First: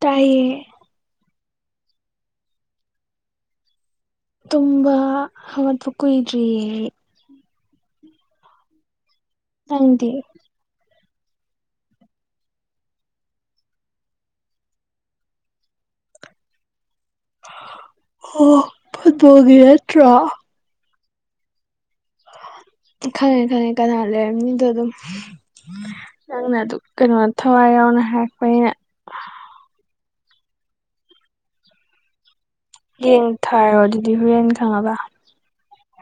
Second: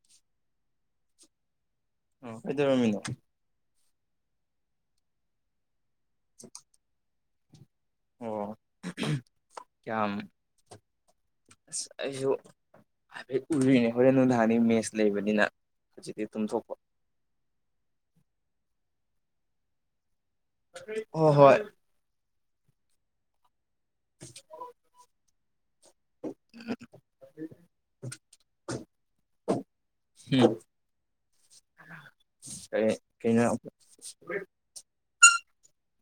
ꯇꯥꯏꯌꯦ ꯎ ꯑꯩꯗꯔꯃꯤꯅꯣ ꯇꯨꯕꯥ ꯍꯋꯥꯠꯕꯨ ꯀꯣꯏꯗ꯭ꯔꯤ ꯑꯣ ꯅꯪꯗꯤ ꯌꯥꯝ ꯑꯩꯁꯨ ꯍꯥꯏꯗꯤ ꯎꯔꯤꯅꯦ ꯍꯣꯔꯦꯟ ꯅꯨꯡꯊꯥꯅꯤ ꯃꯦꯁ ꯂꯩꯕꯅꯤꯅ ꯍꯧꯖꯤꯛꯇꯤ ꯇꯨꯝꯊꯣꯛꯄ ꯑꯣ ꯐꯠꯕꯒꯤ ꯌꯥꯠꯇ꯭ꯔꯥ ꯍꫭ ꯍꯣꯏ ꯈꯪꯉꯦ ꯈꯪꯉꯦ ꯀꯅꯥ ꯂꯩꯔꯝꯅꯤꯗꯣ ꯑꯗꯨꯝ ꯅꯪꯅ ꯑꯗꯨ ꯀꯩꯅꯣ ꯊꯋꯥꯏ ꯌꯥꯎꯅ ꯍꯥꯏꯔꯛꯄꯩꯅ ꯎꯝ ꯌꯦꯡ ꯀꯩꯅꯣ ꯊꯥꯔꯣ ꯑꯗꯨꯗꯤ ꯍꯣꯔꯦꯟ ꯈꯪꯉꯕ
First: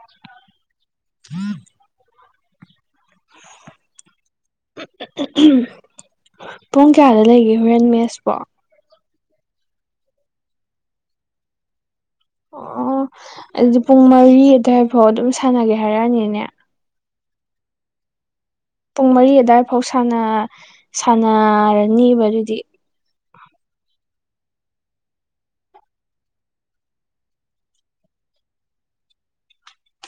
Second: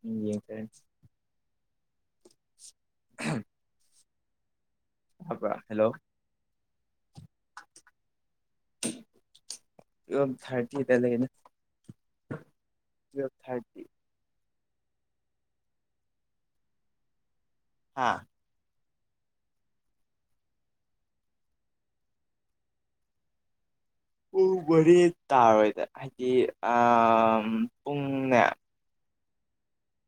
ꯎꯝ ꯌꯦꯡꯁꯔꯦ ꯍꯝ ꯎꯝ ꯍꯜꯂꯣ ꯄꯨꯡ ꯀꯌꯥꯗ ꯂꯩꯒꯦ ꯍꯣꯔꯦꯟ ꯃꯦꯁꯄꯣ ꯊꯔꯇꯤ ꯇ ꯂꯩꯅ ꯑꯣ ꯑꯣ ꯇꯨꯌꯦꯜꯞ ꯑꯗꯨꯗꯤ ꯊꯥꯔꯇꯤ ꯄꯨꯡ ꯃꯔꯤ ꯑꯗꯨꯋꯥꯏꯐꯥꯎ ꯑꯗꯨꯝ ꯁꯥꯟꯅꯒꯦ ꯍꯥꯏꯔꯛꯑꯅꯤꯅꯦ ꯍꯥꯥ ꯄꯨꯡ ꯃꯔꯤ ꯑꯋꯥꯏ ꯐꯥꯎ ꯁꯥꯟꯅꯔꯅꯤꯕ ꯑꯗꯨꯗꯤ ꯄ ꯣꯔꯦ ꯇꯥꯔꯣꯏꯗ ꯍꯥꯏꯗꯤ ꯑ ꯄꯨꯡꯅꯦ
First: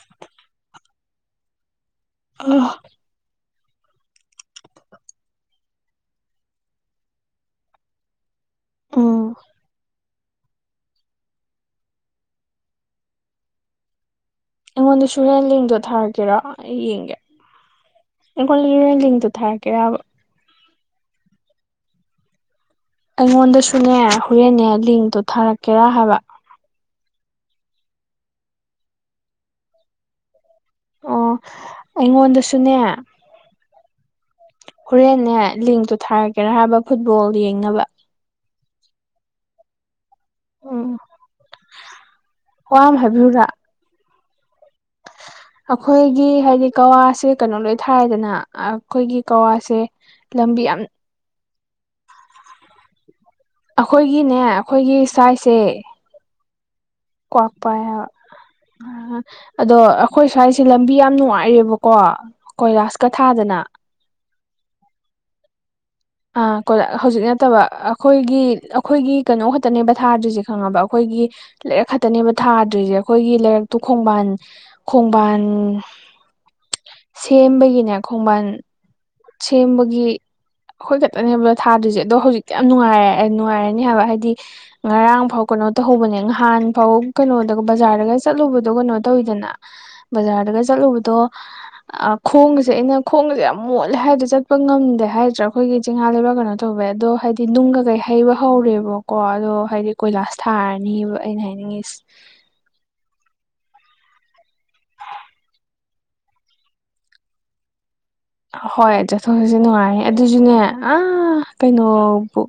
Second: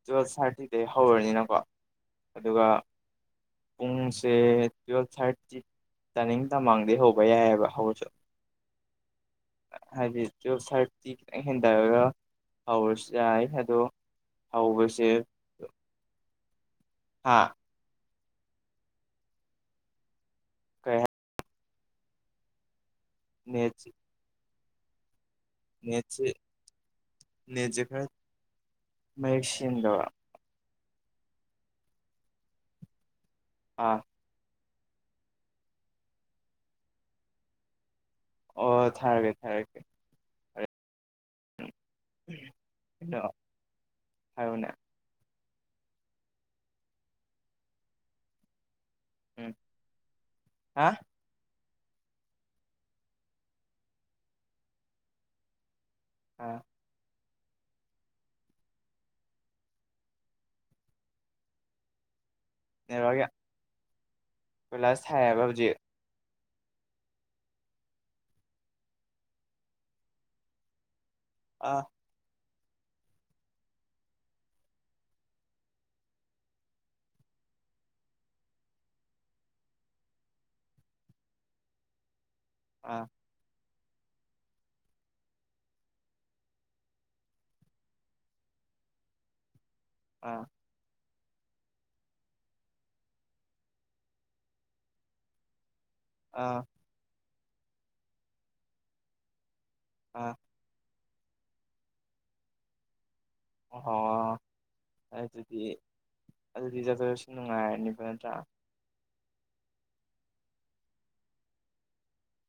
ꯇꯨꯋꯦꯜꯐ ꯊꯥꯔꯇꯤꯗꯩ ꯍꯧꯔꯅꯤꯅꯀꯣ ꯑꯗꯨꯒ ꯑꯥ ꯄꯨꯡꯁꯦ ꯇꯨꯋꯦꯜꯐ ꯊꯥꯔꯇꯤ ꯇꯥꯅꯤꯡ ꯇꯃꯥꯡꯗꯩ ꯍꯧꯕ ꯌꯥꯏꯑꯕ ꯍꯧꯔꯁꯨ ꯑꯥ ꯍꯥꯏꯗꯤ ꯇꯨꯋꯜꯞ ꯊꯥꯔꯇꯤ ꯈꯤꯇꯪ ꯍꯦꯟꯊꯔꯒ ꯄꯥꯎꯔꯁꯨ ꯌꯥꯏ ꯑꯗꯣ ꯑꯩꯉꯣꯟꯗ ꯍꯧꯕꯁꯦ ꯁꯣꯔꯦꯟ ꯂꯦꯡꯗꯣ ꯊꯥꯔꯛꯀꯦꯔꯣ ꯑꯩ ꯌꯦꯡꯒꯦ ꯑꯥ ꯔ ꯂ ꯇꯨ ꯊꯔꯒꯦ ꯀꯌꯥ ꯅꯦꯠꯁꯦ ꯑꯩꯉꯣꯟꯗꯁꯨꯅꯦ ꯍꯣꯔꯦꯟꯅꯦ ꯂꯤꯡꯗꯣ ꯊꯥꯔꯛꯀꯦ ꯅꯦꯠꯖꯀ ꯃꯌꯦꯛꯌꯦꯛꯁꯤꯟꯗ ꯑꯣ ꯑꯩꯉꯣꯟꯗꯁꯨꯅꯦ ꯑꯥ ꯍꯣꯔꯦꯟꯟꯅ ꯂꯤꯡꯇꯣ ꯊꯥꯔꯛꯀꯦꯔꯥ ꯍꯥꯏꯕ ꯐꯨꯠꯕꯣꯜ ꯌꯦꯡꯅꯕ ꯑꯣ ꯊꯥꯔꯒꯦ ꯊꯥꯔꯛꯒꯦ ꯑꯣꯝ ꯍꯗꯣ ꯍꯥꯏꯔꯨꯅꯥ ꯑꯩꯈꯣꯏꯒꯤ ꯍꯥꯏꯗꯤ ꯀꯋꯥꯁꯦ ꯀꯩꯅꯣ ꯂꯣꯏ ꯊꯥꯏꯗꯅ ꯑꯩꯈꯣꯏꯒꯤ ꯎꯝ ꯀꯋꯥꯁꯦ ꯂꯝꯕꯤ ꯌꯥꯝ ꯍꯥ ꯑꯩꯈꯣꯏꯒꯤꯅꯦ ꯑꯩꯈꯣꯏꯒꯤ ꯁ꯭ꯥꯏꯁꯦ ꯑꯥ ꯀ꯭ꯋꯥꯛꯄ ꯑꯗꯣ ꯑꯩꯈꯣꯏ ꯁ꯭ꯋꯥꯏꯁꯦ ꯂꯝꯕꯤ ꯌꯥꯝ ꯅꯨꯡꯉꯥꯏꯔꯦꯕꯀꯣ ꯀꯣꯏꯂꯥꯁ ꯀꯊꯥꯗꯅ ꯄꯣꯏꯂꯁ ꯁꯕꯕꯗꯤ ꯑ ꯍꯧꯖꯤꯛ ꯅꯠꯇꯕ ꯑꯩꯈꯣꯏꯒꯤ ꯑꯩꯈꯣꯏꯒꯤ ꯀꯩꯅꯣ ꯈꯛꯇꯅꯦꯕꯊꯥꯗ꯭ꯔꯤꯁꯦ ꯈꯪꯉꯕ ꯑꯩꯈꯣꯏꯒꯤ ꯑꯥ ꯂꯩꯔꯛ ꯈꯛꯇꯅꯦꯕ ꯊꯥꯗ꯭ꯔꯤꯁꯦ ꯑꯩꯈꯣꯏꯒꯤ ꯂꯩꯔꯛꯇꯨ ꯈꯣꯡꯕꯥꯟ ꯈꯣꯡꯕꯥꯟ ꯁꯦꯝꯕꯒꯤꯅꯦ ꯈꯣꯡꯕꯥꯟ ꯁꯦꯝꯕꯒꯤ ꯑꯩꯈꯣꯏ ꯈꯛꯇꯅꯦꯕꯗꯣ ꯊꯥꯗ꯭ꯔꯤꯁꯦ ꯑꯗꯣ ꯍꯧꯖꯤꯛꯇꯤ ꯌꯥꯝ ꯑꯥ ꯅꯨꯡꯉꯥꯏꯔꯦ ꯅꯨꯡꯉꯥꯏꯔꯅꯤ ꯍꯥꯏꯕ ꯍꯥꯏꯗꯤ ꯉꯔꯥꯡ ꯐꯥꯎ ꯀꯩꯅꯣ ꯇꯧꯍꯧꯕꯅꯦ ꯅꯍꯥꯟ ꯐꯥꯎ ꯀꯩꯅꯣꯗꯒ ꯕꯖꯥꯔꯗꯒ ꯆꯠꯂꯨꯕꯗꯣ ꯀꯩꯅꯣ ꯇꯧꯋꯤꯗꯅ [inaudible] ꯕꯖꯥꯔꯗꯒ ꯆꯠꯂꯨꯕꯗꯣ ꯑ ꯈꯣꯡꯁꯦ ꯑꯩꯅ ꯈꯣꯡꯁꯦ ꯌꯥꯝ ꯃꯣꯠ ꯍꯥꯏꯗꯤ ꯆꯠꯄ ꯉꯝꯗꯦ ꯍꯥꯏꯗ꯭ꯔꯥ ꯑꯩꯈꯣꯏꯒꯤ ꯆꯤꯡꯍꯥ ꯂꯩꯕꯥꯛ ꯀꯩꯅꯣ ꯑꯥ ꯇꯧꯕꯋꯦ ꯑꯗꯣ ꯍꯥꯏꯗꯤ ꯁꯤ ꯅꯨꯡꯒ ꯀꯩ ꯍꯩꯕ ꯍꯧꯔꯦꯕꯀꯣ ꯑꯗꯣ ꯍꯥꯏꯗꯤ ꯑꯥ ꯀꯣꯏꯂꯥꯁ ꯊꯥꯔꯅꯤꯕ ꯑꯩꯅ ꯍꯥꯏꯅꯤꯡꯉ ꯑꯣꯍꯣꯏ ꯑꯗꯨꯗꯤ ꯑꯗꯨꯗꯤ ꯆꯖꯠꯄꯗꯁꯨꯨꯝ ꯅꯨꯡꯉꯥꯏꯔꯅꯤꯕ ꯅꯠꯇ꯭ꯔꯥ ꯍꯣꯏ ꯆꯠꯊꯣꯛ ꯆꯠꯁꯤ ꯅꯨꯡꯉꯥꯏ ꯑꯗꯨꯁꯨꯅꯦ ꯑ ꯀꯩꯅꯣꯕꯨ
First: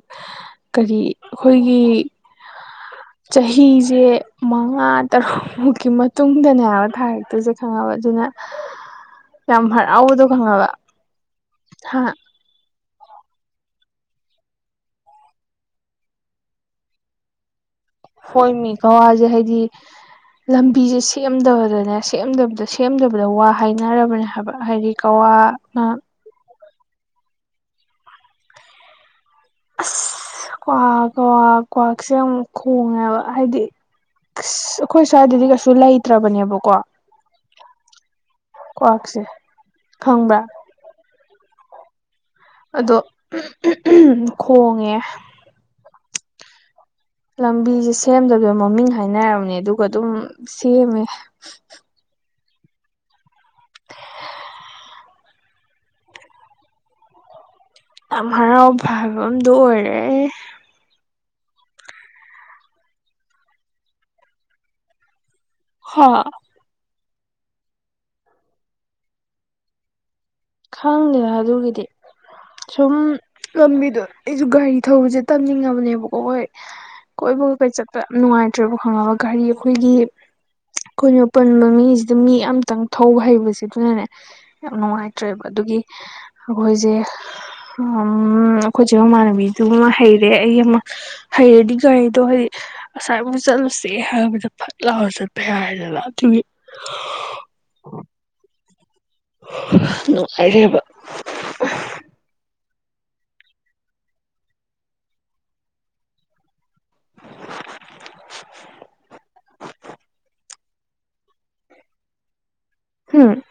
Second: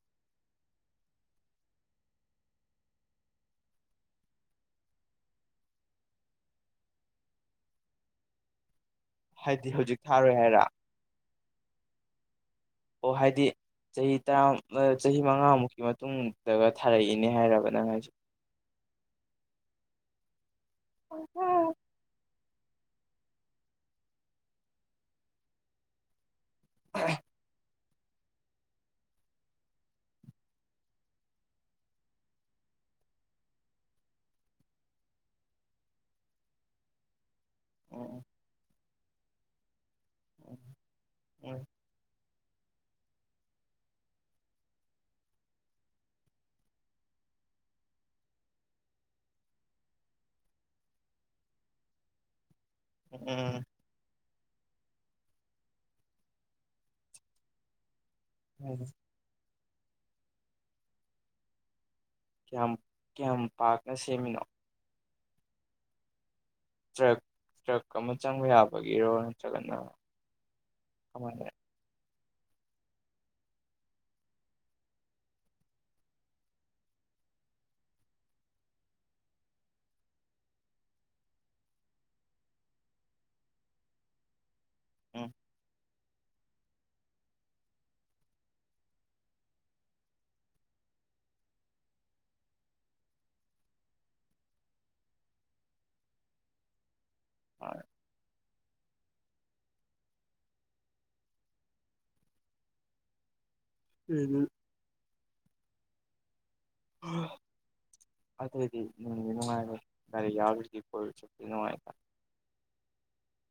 ꯀꯔꯤ ꯑꯩꯈꯣꯏꯒꯤ ꯆꯍꯤꯁꯦ ꯃꯉꯥ ꯇꯔꯨꯛꯃꯨꯛꯀꯤ ꯃꯇꯨꯡꯗꯅꯦ ꯍꯥꯏꯕ ꯊꯥꯔꯛꯇꯨ ꯆꯀ ꯁꯪꯉꯕ ꯑꯗꯨꯅ [inaudible] ꯌꯥꯝ ꯍꯧꯖꯤꯛ ꯍꯔꯥꯎꯕꯗꯣ ꯊꯥꯔꯣꯏ ꯍꯥꯏꯔꯥ ꯈꯪꯉꯕ ꯍꯥ ꯑꯣ ꯍꯥꯏꯗꯤ ꯆꯍꯤ ꯇꯔꯥ ꯆꯍꯤ ꯃꯉꯥꯃꯨꯛꯀꯤ ꯃꯇꯨꯡꯗꯒ ꯊꯥꯔꯛꯏꯅꯦ ꯍꯥꯏꯔꯕ ꯅꯪ ꯍꯥꯏꯁꯦ ꯍꯣꯏ ꯃꯤ ꯀꯋꯥꯁꯦ ꯍꯥꯏꯗꯤ ꯂꯝꯕꯤꯁꯦ ꯎꯝ ꯁꯦꯝꯗꯕꯗꯅꯦ ꯁꯦꯝꯗꯕꯗ ꯁꯦꯝ ꯁꯦꯝꯗꯕꯗ ꯋꯥ ꯍꯥꯏꯅꯔꯕꯅꯦ ꯍꯥꯏꯕ ꯍꯥꯏꯗꯤ ꯀꯋꯥꯅ ꯑꯁ ꯀ꯭ꯋꯥꯛ ꯀ꯭ꯋꯥꯛ ꯀ꯭ꯋꯥꯛꯁꯦ ꯑꯃꯨꯛ ꯈꯣꯡꯉꯦꯕ ꯍꯥꯏꯗꯤ ꯑꯁ ꯑꯩꯈꯣꯏ ꯁ꯭ꯋꯥꯏꯗꯗꯤ ꯀꯩꯁꯨ ꯂꯩꯇ꯭ꯔꯕꯅꯦꯕꯀꯣ ꯑꯣꯑꫭ ꯀ꯭ꯋꯥꯛꯁꯦ ꯈꯪꯕ꯭ꯔ [unintelligible] ꯑꯗꯣ ꯈꯣꯡꯉꯦ [inaudible] ꯂꯝꯕꯤꯁꯦ ꯁꯦꯝꯗꯕꯤꯗ ꯃꯃꯤꯡ ꯍꯥꯏꯅꯔꯕꯅꯦ ꯑꯗꯨꯒ ꯑꯗꯨꯝ ꯁꯦꯝꯃꯦ ꯎꯝ ꯌꯥꯝ ꯎꯝ ꯍꯔꯥꯎꯕ ꯍꯥꯏꯕꯃ ꯗꯨ ꯑꯣꯏꯔꯦ ꯀꯌꯥꯝ ꯀꯌꯥꯝ ꯄꯥꯛꯅ ꯁꯦꯝꯃꯤꯅꯣ ꯍꯥ ꯇ꯭ꯔꯛ ꯇ꯭ꯔꯛ ꯑꯃ ꯆꯪꯕ ꯌꯥꯕꯒꯤꯔꯣ ꯅꯠꯇ꯭ꯔꯒꯅ ꯈꯪꯗꯦꯗ ꯀꯃꯥꯏꯅ ꯑꯗꯨꯒꯤꯗꯤ ꯁꯨꯝ ꯂꯝꯕꯤꯗꯣ ꯑꯩꯁꯨ ꯒꯥꯔꯤ ꯊꯧꯕꯁꯦ ꯇꯝꯅꯤꯡꯉꯕꯅꯦꯕꯀꯣ ꯍꯣꯏ ꯀꯣꯏꯕ ꯀ ꯀꯩ ꯆꯠꯄ ꯌꯥꯝ ꯅꯨꯡꯉꯥꯏꯇ꯭ꯔꯦꯕ ꯈꯪꯉꯕ ꯒꯥꯔꯤ ꯑꯩꯈꯣꯏꯒꯤ ꯑꯩꯈꯣꯏꯅꯄꯟꯕ ꯃꯤꯁꯤꯗ ꯃꯤ ꯑꯃꯇꯪ ꯊꯧꯕ ꯍꯩꯕꯁꯤ ꯑꯗꯨꯅꯅꯦ ꯌꯥꯝ ꯅꯨꯡꯉꯥꯏ ꯎꯝ ꯇ꯭ꯔꯦꯕ ꯑꯗꯨꯒꯤ ꯑꯩꯈꯣꯏꯁꯦ ꯎꯝ ꯑꯩꯈꯣꯏꯆꯦ ꯃꯃꯥꯟꯅꯕꯤꯗꯨꯃ ꯍꯩꯔꯦ ꯑꯩ ꯑꯃ ꯍꯩꯔꯗꯤ ꯒꯥꯔꯤꯗꯣ ꯍꯥꯏꯗꯤ ꯉꯁꯥꯏꯕꯨꯨꯛ ꯆꯠꯂꯨꯁꯦ ꯍꯥꯏꯕꯗ ꯐꯛ ꯂꯥꯎꯔ ꯆꯠꯄ ꯌꯥꯏꯗꯅ ꯑꯗꯨꯒꯤ ꯍꯣꯏ ꯅꯨꯡꯉꯥꯏꯔꯦꯕ [unintelligible] [unintelligible] ꯑꯗꯨꯏꯗꯤ ꯅꯨꯡꯗꯤ ꯅꯨꯡꯉꯥꯏꯔꯦꯏ ꯒꯥꯔꯤ ꯌꯥꯎꯔꯗꯤ ꯀꯣꯂꯦꯖ ꯆꯠꯄꯗꯤ ꯅꯨꯡꯉꯥꯏꯅ ꯍꯥꯝ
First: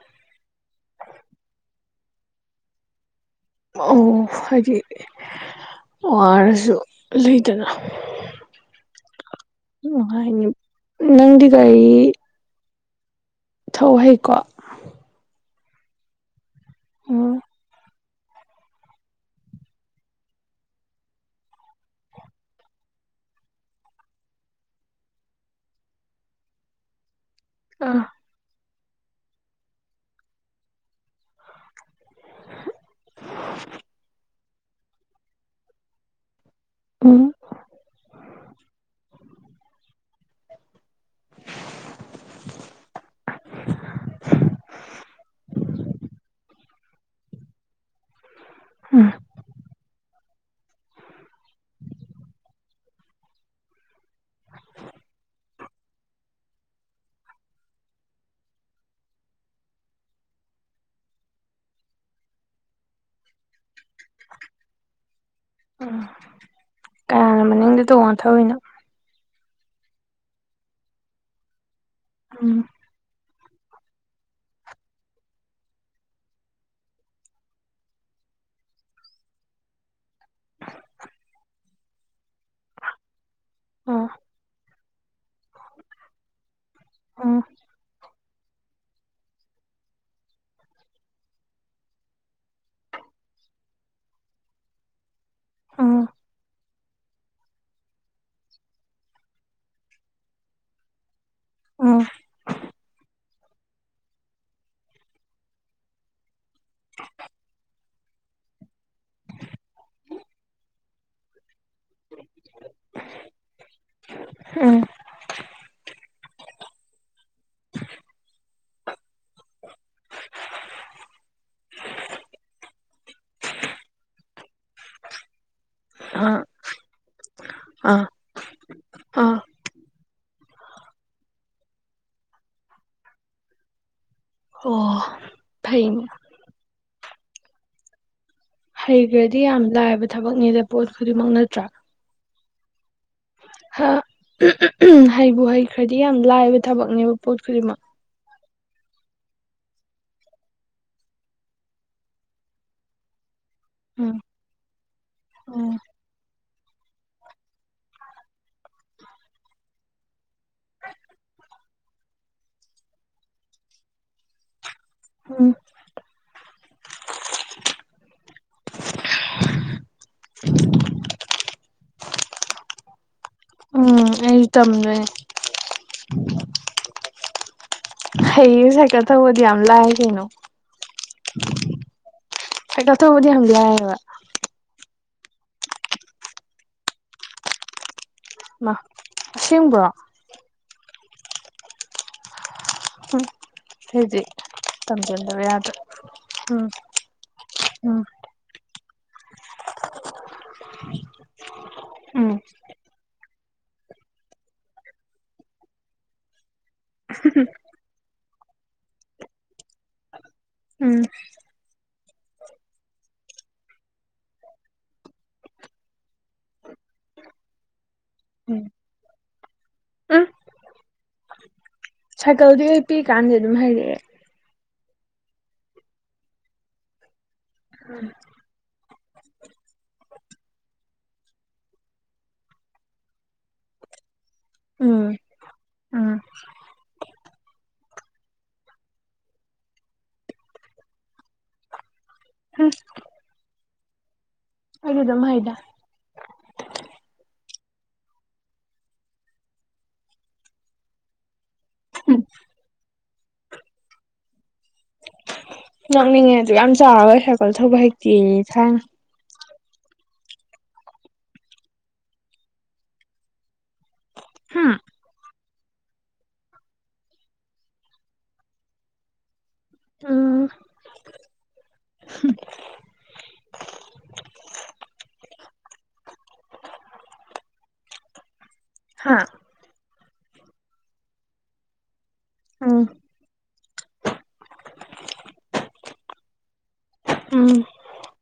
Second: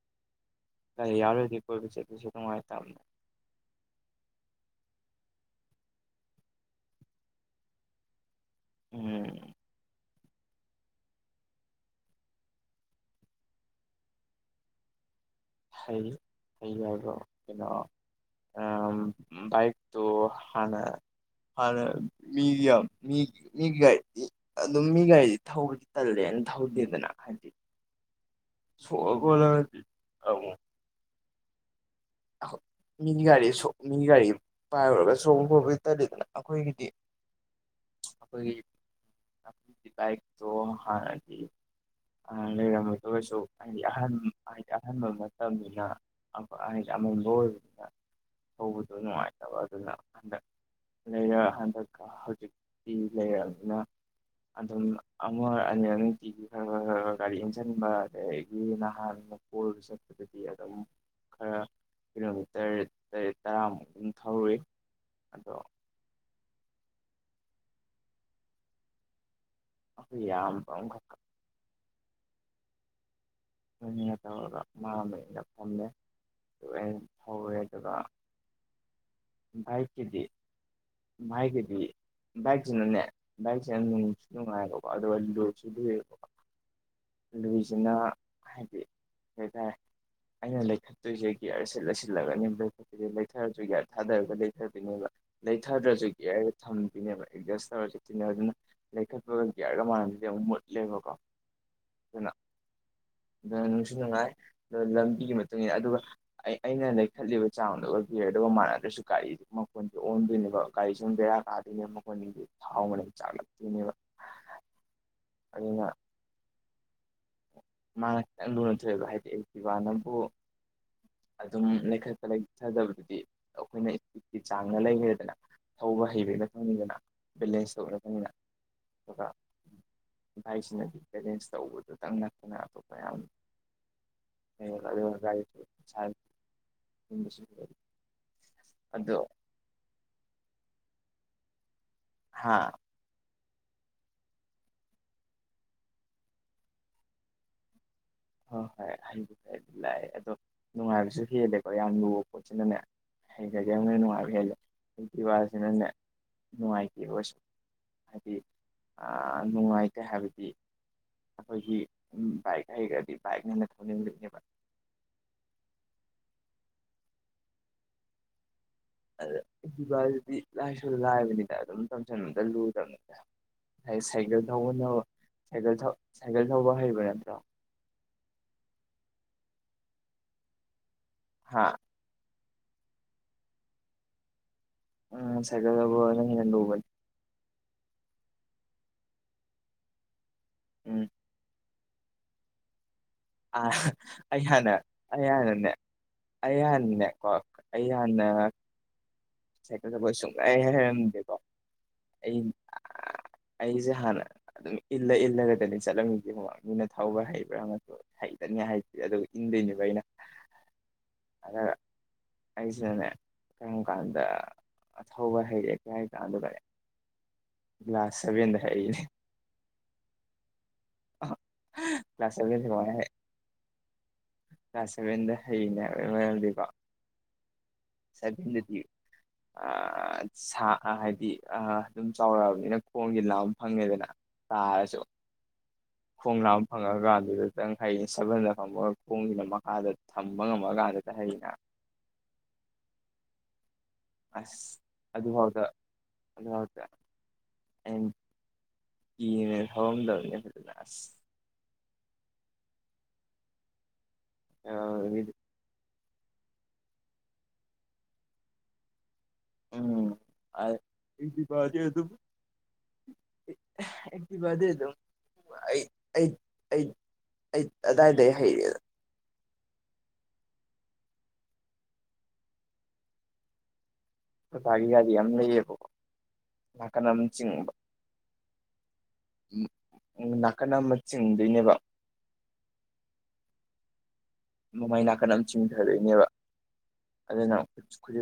ꯒꯥꯔꯤ ꯌꯥꯎꯗ꯭ꯔꯗꯤ ꯀꯣꯏꯕ ꯆꯠꯄꯁꯨ ꯅꯨꯡꯉꯥꯏꯇꯕꯅꯦ ꯑꯣ ꯍꯥꯏꯗꯤ ꯋꯥꯔꯁꯨ ꯂꯩꯗꯅ ꯎꯝ ꯍꯥꯏꯅꯤ ꯅꯪꯗꯤ ꯀꯒꯥꯔꯤ ꯊꯧ ꯍꯩꯀꯣ ꯍꯩ ꯍꯩ ꯍꯥꯏꯗꯣ ꯎꯝ ꯀꯩꯅꯣ ꯑ ꯏꯛ ꯇꯣ ꯍꯅ ꯐꯔ ꯃꯤꯗꯤꯝ ꯃꯤ ꯃꯤꯒꯤ ꯒꯥꯔꯤꯗꯤ ꯑꯗꯨꯝ ꯃꯤ ꯒꯥꯔꯤꯁꯤ ꯊꯧꯕꯗꯤ ꯇꯜꯂꯦꯅ ꯊꯧꯗꯦꯗꯅ ꯍꯥꯏꯗꯤ ꯑꯥ ꯁꯣꯛꯑ ꯈꫭꯠꯂ ꯑꯃꯨꯛ ꯃꯤ ꯒꯥꯔꯤ ꯃꯤ ꯒꯥꯔꯤ ꯄꯥꯏꯔꯨꯔꯒ ꯁꯣꯛꯕ ꯄ꯭ꯔꯣꯕ ꯇꯜꯂꯤꯗꯅ ꯑꯩꯈꯣꯏꯒꯤꯗꯤ ꯎꯝ ꯑꯩꯈꯣꯏꯒꯤ ꯑꯩꯈꯣꯏꯒꯤ ꯕꯥꯏꯛꯇꯣ ꯍꯥꯟꯅꯗꯤ ꯂꯩꯔꯝꯝꯕꯗ ꯑꯣꯏꯔꯁꯨ ꯍꯥꯏꯗꯤ ꯑꯍꯟ ꯍꯥꯏꯗꯤ ꯑꯍꯟꯕ ꯃꯇꯝꯅꯤꯅ ꯑꯩ ꯌꯥꯝ [unintelligible] ꯎꯝ ꯅꯨꯡꯉꯥꯏ ꯇꯕ ꯑꯗꯨꯅ ꯍꯟꯗꯛ ꯂꯩꯔ ꯍꯟꯗꯛꯀ ꯍꯧꯖꯤꯛꯇꯤ ꯂꯩꯔꯅꯤꯅ ꯑꯗꯨꯝ ꯑꯃ ꯑꯣꯏꯔ ꯑꯅꯤ ꯅꯨꯡꯇꯤꯒꯤ ꯈꯔ ꯈꯔꯔ ꯒꯥꯔꯤ ꯏꯟꯁꯤꯟꯕ ꯑꯗꯒꯤ ꯅꯍꯥꯟ ꯍꫭꯜ ꯆꯠꯄꯗꯗꯤ ꯑꯗꯨꯝ ꯈꯔ ꯀꯤꯂꯣꯃꯤꯇꯔ ꯇꯔꯦꯠ ꯇꯔꯥꯃꯨꯛ ꯑꯗꯨꯝ ꯊꯧꯔꯏ ꯑꯗꯣ ꯎꯝ ꯀꯌꯥꯅ ꯃꯅꯤꯡꯗ ꯇꯣꯉꯥꯟ ꯊꯧꯔꯤꯏꯅꯣ ꯑꯩꯈꯣꯏ ꯌꯥꯝ ꯄꯈꯛ ꯎꯝ ꯁꯅꯤꯅ ꯇꯧꯔꯒ ꯃꯥꯗ ꯑꯩꯅ ꯐꯝꯃꯦꯦ ꯑꯗꯨꯒ ꯑꯩ ꯍꯧꯋꯦ ꯑꯗꯨꯒ ꯥꯏꯛꯀꯤꯗꯤ ꯥꯏꯒꯗꯤ ꯥꯏꯛ ꯆꯟꯅꯅꯦ ꯥꯏꯛ ꯆ ꯎꯝ ꯅꯁꯨ ꯅꯨꯡꯉ ꯍꯥꯏꯣ ꯎꯝ ꯂꯗꯤꯁꯤꯅ ꯍꯥꯏꯗꯤ ꯀꯩ ꯍꯥꯏꯇꯥꯔꯦ ꯑꯩꯅ ꯂꯩꯈꯠꯇꯣꯏꯁꯦ ꯒꯌꯔꯁꯤꯦꯠ ꯂꯩꯁꯤꯜꯂꯒꯅꯤ ꯁꯤꯗꯤ ꯂꯩꯊꯔꯁꯨ ꯌꯥ ꯊꯥꯗꯔꯒ ꯂꯩꯊꯗꯣꯏꯅꯦꯕ ꯂꯩꯊꯗ꯭ꯔꯁꯨ ꯎꯝ ꯌꯥ ꯊꯝꯕꯤꯅꯦꯕ ꯑꯦꯗꯖꯁ ꯇꯧꯔ ꯆꯠꯇꯅꯦ ꯑꯗꯨꯅ ꯂꯩꯈꯠꯄꯒ ꯭ꯌꯥꯔꯒ ꯃꯥꯟꯅꯁꯤꯗꯤ ꯑꯃꯨꯛ ꯃꯨꯠꯂꯦꯕꯀꯣ ꯑꯣ ꯑꯗꯨꯅ ꯅꯨꯡꯁꯨ ꯅꯨꯡꯉꯥꯏ ꯂꯝꯕꯤꯒꯤ ꯏ ꯃꯇꯨꯡꯏꯟꯅ ꯑꯗꯨꯒ ꯑꯩ ꯑꯩꯅ ꯂꯩꯈꯠꯂꯤꯕ ꯆꯥꯡꯗꯨꯒ ꯌꯔꯗꯨꯒ ꯃꯥꯟꯅꯗ꯭ꯔꯁꯨ ꯒꯥꯔꯤꯗꯨ ꯃꯈꯣꯟ ꯑꯣꯟꯗꯣꯏꯅꯦꯕ ꯒꯥꯔꯤ ꯁꯨꯝ ꯕꯦꯔꯥ ꯀꯥꯗꯣꯏꯅꯦ ꯃꯈꯣꯏꯒꯤ ꯊꯥꯎ ꯑꯃ ꯆꯥꯛꯂꯛꯇꯣꯏꯅꯦꯕ ꯎꯝ ꯑꯗꯨꯩꯅ ꯃꯥꯅ ꯈꯤꯪ ꯂꯨꯅ ꯊꯣꯛꯣꯛꯑꯦꯕ ꯍꯥꯏꯗꯤ ꯑꯩ ꯏ ꯋꯥ ꯅꯕꯨ ꯑꯗꯨꯝ ꯂꯩꯈꯠꯠꯇ ꯂꯩꯊꯗꯕꯗꯨꯗꯤ ꯑꯩꯈꯣꯏꯅ ꯏꯁꯄꯤꯠꯀꯤ ꯆꯥꯡꯅ ꯂꯩꯈ꯭ꯔꯦꯗꯅ ꯊꯧꯕ ꯍꯩꯕ ꯑꯥ ꯅ ꯈꯪꯅꯤꯡꯗꯅ ꯕꯦꯂꯦꯟꯁ ꯇꯧꯕ ꯑꯥ ꯅꯠꯇꯪꯅꯤꯅ ꯑꯗꯨꯒ ꯑꯥ ꯚꯥꯏꯁꯤꯅꯗꯤ ꯄꯦꯔꯦꯟꯁ ꯇꯧꯕꯗꯨꯇꯪꯅ ꯇ ꯀ ꯑꯣ ꯐꯩꯅꯦ ꯎꯝ ꯍꯩꯈ꯭ꯔꯗꯤ ꯌꯥꯝ ꯂꯥꯏꯕ ꯊꯕꯛꯅꯦꯗ ꯄꯣꯠ ꯈꯨꯗꯤꯡꯃꯛ ꯅꯠꯇ꯭ꯔꯥ ꯍꯥꯥ ꯍꯩꯕꯨ ꯍꯩꯈ꯭ꯔꯗꯤ ꯌꯥꯝ ꯂꯥꯏꯕ ꯊꯕꯛꯅꯦꯕ ꯄꯣꯠ ꯈꯨꯗꯤꯡꯃꯛ ꯍꯣꯏ ꯍꯣꯏ ꯍꯩꯕꯨ ꯐꯩ ꯑꯗꯨꯝ ꯂꯥꯛꯑꯦ ꯑꯗꯣ ꯅꯨꯡꯉꯥꯏꯕꯁꯨ ꯍꯦꯜꯂꯦꯀꯣ ꯌꯥꯝ ꯂꯨꯕ ꯄꯣꯠꯁꯤꯅꯅꯦ ꯑꯩ ꯈ ꯌꯥꯝꯅ ꯎꯝ ꯅꯨꯡꯉꯥꯏꯕꯦꯦꯜꯂꯦ ꯋꯥꯁꯤꯦ ꯎꯝ ꯅꯟꯅ ꯅꯨꯡꯉꯥꯏꯇꯦ ꯑꯣꯏꯁꯨ ꯍꯥꯏꯗꯤ ꯅꯨꯡꯉꯥꯏꯇꯦ ꯍꯥꯏꯕꯗꯤ ꯑꯩꯈꯣꯏꯒꯤ ꯕꯥꯏꯛ ꯍꯥꯏꯩꯈ꯭ꯔꯗꯤ ꯕꯥꯏꯛꯅꯦꯅ ꯊꯧꯅꯤꯡꯕꯅꯦꯕ ꯎꯝ ꯑꯗ ꯏꯚꯗꯨꯗꯤ ꯂꯥꯏꯁꯨ ꯂꯥꯏꯕꯅꯤꯅ ꯑꯗꯨꯝ ꯇꯝꯁꯟ ꯑꯝꯇ ꯂꯨꯗꯕꯅꯦꯠꯇꯦ ꯎꯝ ꯁꯥꯏꯀꯜ ꯑꯩꯁꯨ ꯊꯧꯕꯅ ꯇꯝꯗꯣꯏꯅꯦ ꯁꯥꯏꯀ ꯁꯥꯏꯀꯜ ꯊꯧꯕ ꯍꯩꯕ ꯅꯠꯇ꯭ꯔꯣ ꯍꯩꯁꯦ ꯀ ꯊꯧꯕꯗꯤ ꯌꯥꯝ ꯂꯥꯛꯑꯦ ꯀꯩꯅꯣ ꯍꯥ ꯍꯀ ꯊ ꯍꯕꯗꯤ ꯍ ꯌꯥ ꯎꯝ ꯆꯒꯗꯕꯨ ꯍꯣꯕꯜ ꯏꯃꯥ ꯑꯥꯁꯦꯡꯕ꯭ꯔꯣ ꯎꯝ [unintelligible] ꯑ ꯁꯤꯗꯤ ꯑꯌꯥꯅ ꯇꯝꯁꯤꯟꯗꯕ ꯑꯌꯥꯅꯟꯅꯦ ꯌꯥꯗ꯭ꯔꯦ ꯎꯝ ꯑꯍꯅ ꯀ ꯎꯝ ꯑꯍꯅ ꯁꯥꯏꯀꯜꯗꯕꯣꯏ ꯁꯨꯡꯂꯥꯏ ꯍꯥꯏꯔꯝꯗꯦꯀꯣ ꯑꯩ ꯎꯝ ꯑꯩꯁꯦ ꯍꯥꯟꯅ ꯑꯗꯨꯝ ꯏꯜꯂ ꯏꯜꯂꯒꯗꯤ ꯆꯠꯂꯝꯃꯤꯗꯤ ꯃꯤꯅ ꯊꯧꯕ꯭ꯔꯥ ꯍꯩꯕ꯭ꯔꯥ ꯉ ꯍꯩꯇꯅꯤ ꯍꯥꯏꯁꯤꯦ ꯑꯗꯨꯒ ꯏꯟꯗꯣꯏꯅꯦꯕ ꯑꯩꯅ ꯎꯝ ꯑ ꯑꯩꯁꯤꯗꯅꯦ ꯀꯔꯤꯝ ꯀꯥꯟꯗ ꯗ ꯑꯊꯧꯕ ꯍꯩꯔꯛꯦ ꯀꯔꯤ ꯍꯥꯏ ꯀꯥꯟꯗꯨ ꯂꯥꯁ ꯁꯕꯦꯟꯅ ꯎꯝ ꯍꯥꯏꯅꯦ ꯎꯝ ꯀ꯭ꯂꯥꯁ ꯁꯚꯦꯟꯁꯦ ꯁꯥꯏꯀꯜꯗꯤ ꯍ ꯀꯃꯥꯏꯅ ꯍꯩ ꯄꯤꯀꯥꯟꯗꯤ ꯑꯗꯨꯝ ꯍꯥꯏꯩꯔꯛꯑꯦ ꯀ꯭ꯂꯥꯁ ꯁꯚꯦꯟꯗ ꯍꯌꯦꯅꯦꯀꯣ ꯁꯚꯦꯟꯗ ꯁꯥ ꯍꯥꯏꯗꯤ ꯑꯗꯨꯝ ꯆꯥꯎꯔꯛꯑꯕꯅꯤꯅ ꯈꯣꯡꯁꯦ ꯂꯥ ꯑꯃ ꯐꯪꯉꯦꯗꯅ ꯇꯥꯔꯁꯨ ꯎꯝ ꯎꯝ ꯈꯣꯡꯅꯥꯝ ꯐꯪꯉꯀꯥꯟ ꯑꯗꯨꯗ ꯈꯤꯇꯪ ꯍꯩꯩꯅ ꯁꯕꯟꯗ ꯐꯝꯃꯒ ꯈꯣꯡꯁꯤꯅ ꯃꯈꯥꯗ ꯊꯝꯕ ꯉꯝꯃ ꯀꯥꯟꯗꯨꯗ ꯍꯩꯅ ꯎꯝ ꯑꯁ ꯑꯗꯨꯝ ꯍꯩꯗ ꯑꯗꯨꯐꯥꯎꯗ ꯑꯗꯨꯒ ꯑꯩꯅ ꯀꯤꯅꯦ ꯊꯔꯝꯗꯕꯅꯦ ꯐ ꯑꯁ ꯎꯝ [unintelligible] ꯅꯣꯛꯅꯤꯡꯉꯦ ꯑꯗꯨ ꯌꯥꯝ ꯆꯥꯎꯔꯣꯏꯈ꯭ꯔꯦꯀꯣꯜ ꯊꯧꯕꯛ ꯍꯛꯇꯤ ꯊꯥꯏꯅ ꯎꯝ ꯏꯗꯤꯄꯥ ꯆꯦ ꯑꯗꯨ ꯑꯩꯛꯇꯤꯚꯗꯗꯤ ꯍꯨꯝ ꯑꯗꯨꯝ ꯑꯩ ꯑꯩ ꯑꯩ ꯑꯩ ꯑꯗꯨꯗꯥꯋꯥꯏꯗ ꯍꯩꯔꯦꯗ [unintelligible] ꯑꯣꯖꯒꯤ ꯒꯥꯔꯤ ꯌꯥꯝ ꯂꯩꯌꯦꯕꯀꯣ ꯅꯥꯀꯟ ꯑꯃ ꯆꯤꯡꯕ ꯍꯥꯥ ꯎ ꯎ ꯅꯥꯀꯟ ꯑꯃ ꯆꯤꯡꯗꯣꯏꯅꯦꯕ ꯑꯥ ꯃꯃꯥꯏ ꯅꯥꯀꯟ ꯑꯃ ꯆꯤꯡꯊꯗꯣꯏꯅꯦꯕ ꯎꯝ ꯑꯗꯨꯅ ꯈꯨꯠꯁꯤ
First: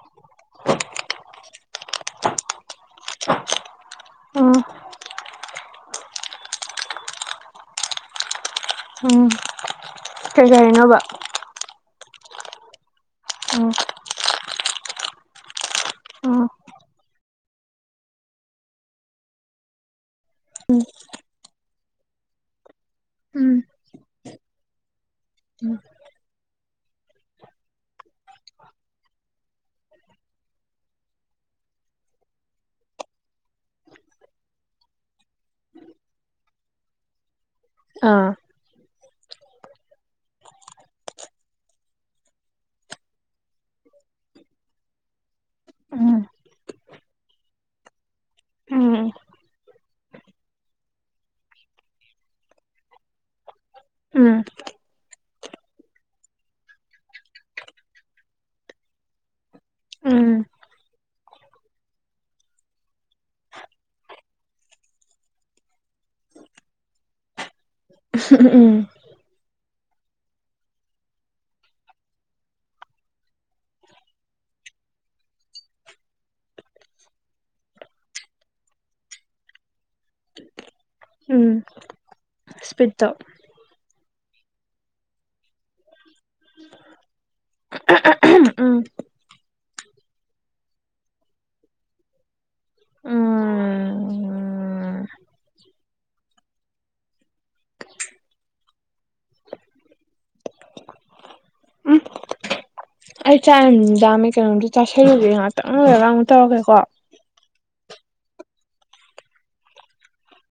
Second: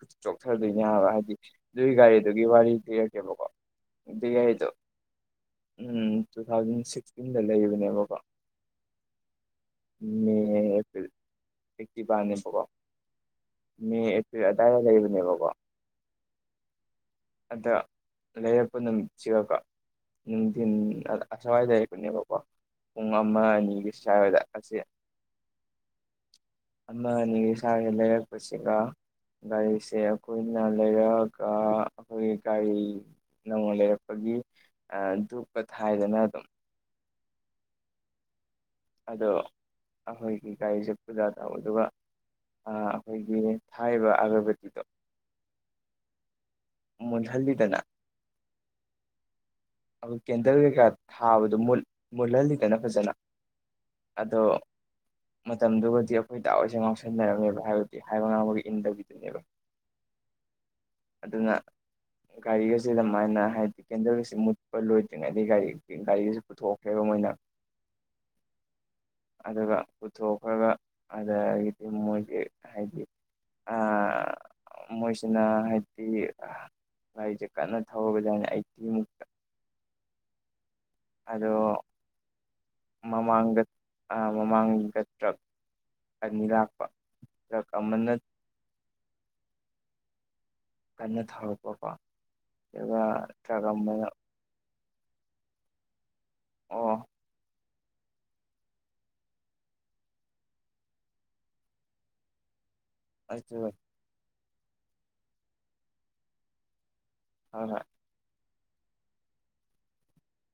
ꯈꯨꯠ ꯆꯣꯛꯊꯗꯣꯏꯅꯦ ꯍꯥꯏꯕ ꯍꯥꯏꯗꯤ ꯑꯗꯨꯒꯤ ꯒꯥꯔꯤꯗꯨꯒꯤ ꯋꯥꯔꯤ ꯕꯀꯣ ꯎꯝ ꯗꯨ ꯎꯝ ꯇꯨ ꯊꯥꯎꯖꯟ ꯁꯤꯛꯁꯇꯤꯟꯗ ꯂꯩꯕꯅꯦꯕꯀꯣ ꯎꯝ ꯃꯦ ꯀꯩ ꯒꯥꯔꯤꯅꯣꯕ ꯑꯦꯄ꯭ꯔꯤꯜ ꯇꯛꯇꯤꯕꯅ‌ꯦ ꯕꯀꫭ ꯫ ꯑꯣ ꯃꯦ ꯑꯦꯄ꯭ꯔꯤꯜ ꯑꯗꯥꯏꯗ ꯂꯩꯕꯅꯦꯕꯀꯣ꯫ ꯎꯝ ꯑꯗꯨ ꯂꯩꯔꯛꯄ ꯅꯨꯃꯤꯠꯁꯤꯒꯀꯣ꯫ ꯅꯨꯡꯊꯤꯟ ꯎꯝ ꯑꯁ꯭ꯋꯥꯏꯗ ꯂꯩꯕꯅꯦꯕꯀꯣ ꯄꯨꯡ ꯑꯃ ꯎꯝ ꯑꯅꯤꯒꯤ ꯁ꯭ꯋꯥꯋꯥꯗ ꯑꯁꯤ ꯎꯝ ꯑꯃ ꯑꯅꯤ ꯁꯥꯒꯤꯦ ꯂꯩꯔꯛꯄꯁꯤꯒ ꯒꯥꯔꯤꯁꯦ ꯑꯩꯈꯣꯏꯅ ꯂꯩꯔꯒ ꯑꯩꯈꯣꯏꯒꯤ ꯒꯥꯔꯤ ꯅꯧꯅ ꯂꯩꯔꯛꯄꯒꯤ ꯑꯥ ꯗꯨꯛꯀ ꯊꯥꯏꯗꯅ ꯑꯗꯨꯝ꯫ ꯑꯥ꯫ ꯑꯗꯣ ꯑꯈꯣꯏꯒꯤ ꯒꯥꯔꯤꯁꯦ ꯄꯨꯖꯥ ꯇꯧꯕ ꯑꯗꯨꯒ꯫ ꯑꯥ ꯑꯈꯣꯏꯒꯤ ꯊꯥꯔꯤꯕ ꯑꯒꯔꯕꯠꯀꯤꯗꯣ꯫ ꯎꯝ ꯃꯨꯠꯍꯜꯂꯤꯗꯅ꯫ ꯎꯝ ꯑꯗꯨ ꯀꯦꯟꯗꯜ ꯀꯩꯀꯥ ꯊꯥꯕꯗꯣ ꯃꯨꯠꯍꯜꯂꯤꯗꯅ ꯐꯖꯅ꯫ ꯑꯗꯣ ꯎꯝ ꯃꯇꯝꯗꯨꯒꯗꯤ ꯑꯩꯈꯣꯏ ꯗꯥꯍꯣꯏꯁꯦ ꯉꯥꯎꯁꯟꯅꯔꯝꯃꯦꯕ ꯍꯥꯏꯕꯗꯤ ꯍꯥꯏꯕ ꯉꯥꯡꯕꯒ ꯏꯟꯗꯕꯤꯗꯨꯅꯦꯕ ꯎꯝ ꯑꯗꯨꯅ ꯒꯥꯔꯤꯒꯁꯤ ꯑꯗꯨꯃꯥꯏꯅ ꯍꯥꯏꯗꯤ ꯀꯦꯟꯗꯜꯁꯤ ꯃꯨꯠ꯫ ꯂꯣꯏꯗ꯭ꯔꯤꯉꯩꯗꯒꯤ ꯒꯥꯔꯤ ꯒꯥꯔꯤꯁꯤ ꯄꯨꯊꯣꯛꯈ꯭ꯔꯦꯕ ꯃꯣꯏꯅ꯫ ꯎꯝ ꯑꯗꯨꯒ ꯄꯨꯊꯣꯛꯈ꯭ꯔꯒ ꯑꯗꯒꯤꯗꯤ ꯃꯣꯏꯗꯤ ꯍꯥꯏꯗꯤ꯫ ꯑꯥ ꯃꯣꯏꯁꯤꯅ ꯍꯥꯏꯗꯤ꯫ ꯒꯥꯔꯤꯁꯦ ꯀꯟꯅ ꯊꯧꯔꯒꯗꯅꯦ ꯑꯩꯁ‌ꯦꯃꯨꯛꯀ꯫ ꯎꯝ ꯑꯗꯣ ꯁ꯭ꯄꯤꯠꯇꯣ ꯃꯃꯥꯡꯗ ꯃꯃꯥꯡꯗ ꯇ꯭ꯔꯛ ꯑꯅꯤ ꯂꯥꯛꯄ ꯑꯃꯅ꯫ ꯎꯝ ꯀꯟꯅ ꯊꯧꯔꯛꯄꯀꯣ ꯑꯗꯨꯒ ꯇ꯭ꯔꯛ ꯑꯃꯅ꯫ ꯎꯝ ꯑꯣ ꯑꯩ ꯑꯗꯨ ꯆꯥꯛ‌ ꯍꯣꯏ ꯌꯥꯝ ꯂꯥꯝꯃ‌ꯦ ꯀꯩꯅꯣꯝꯗ ꯆꯥꯥꯁꯜꯂꯨꯒ‌ꯦ ꯉꯥꯛꯇꯪ ꯂꯩꯔꯒ ꯑꯃꯨꯛ ꯇꯧꯔꯛꯀ‌ꯦꯀꯣ꯫ ꯑꯗꯨꯒ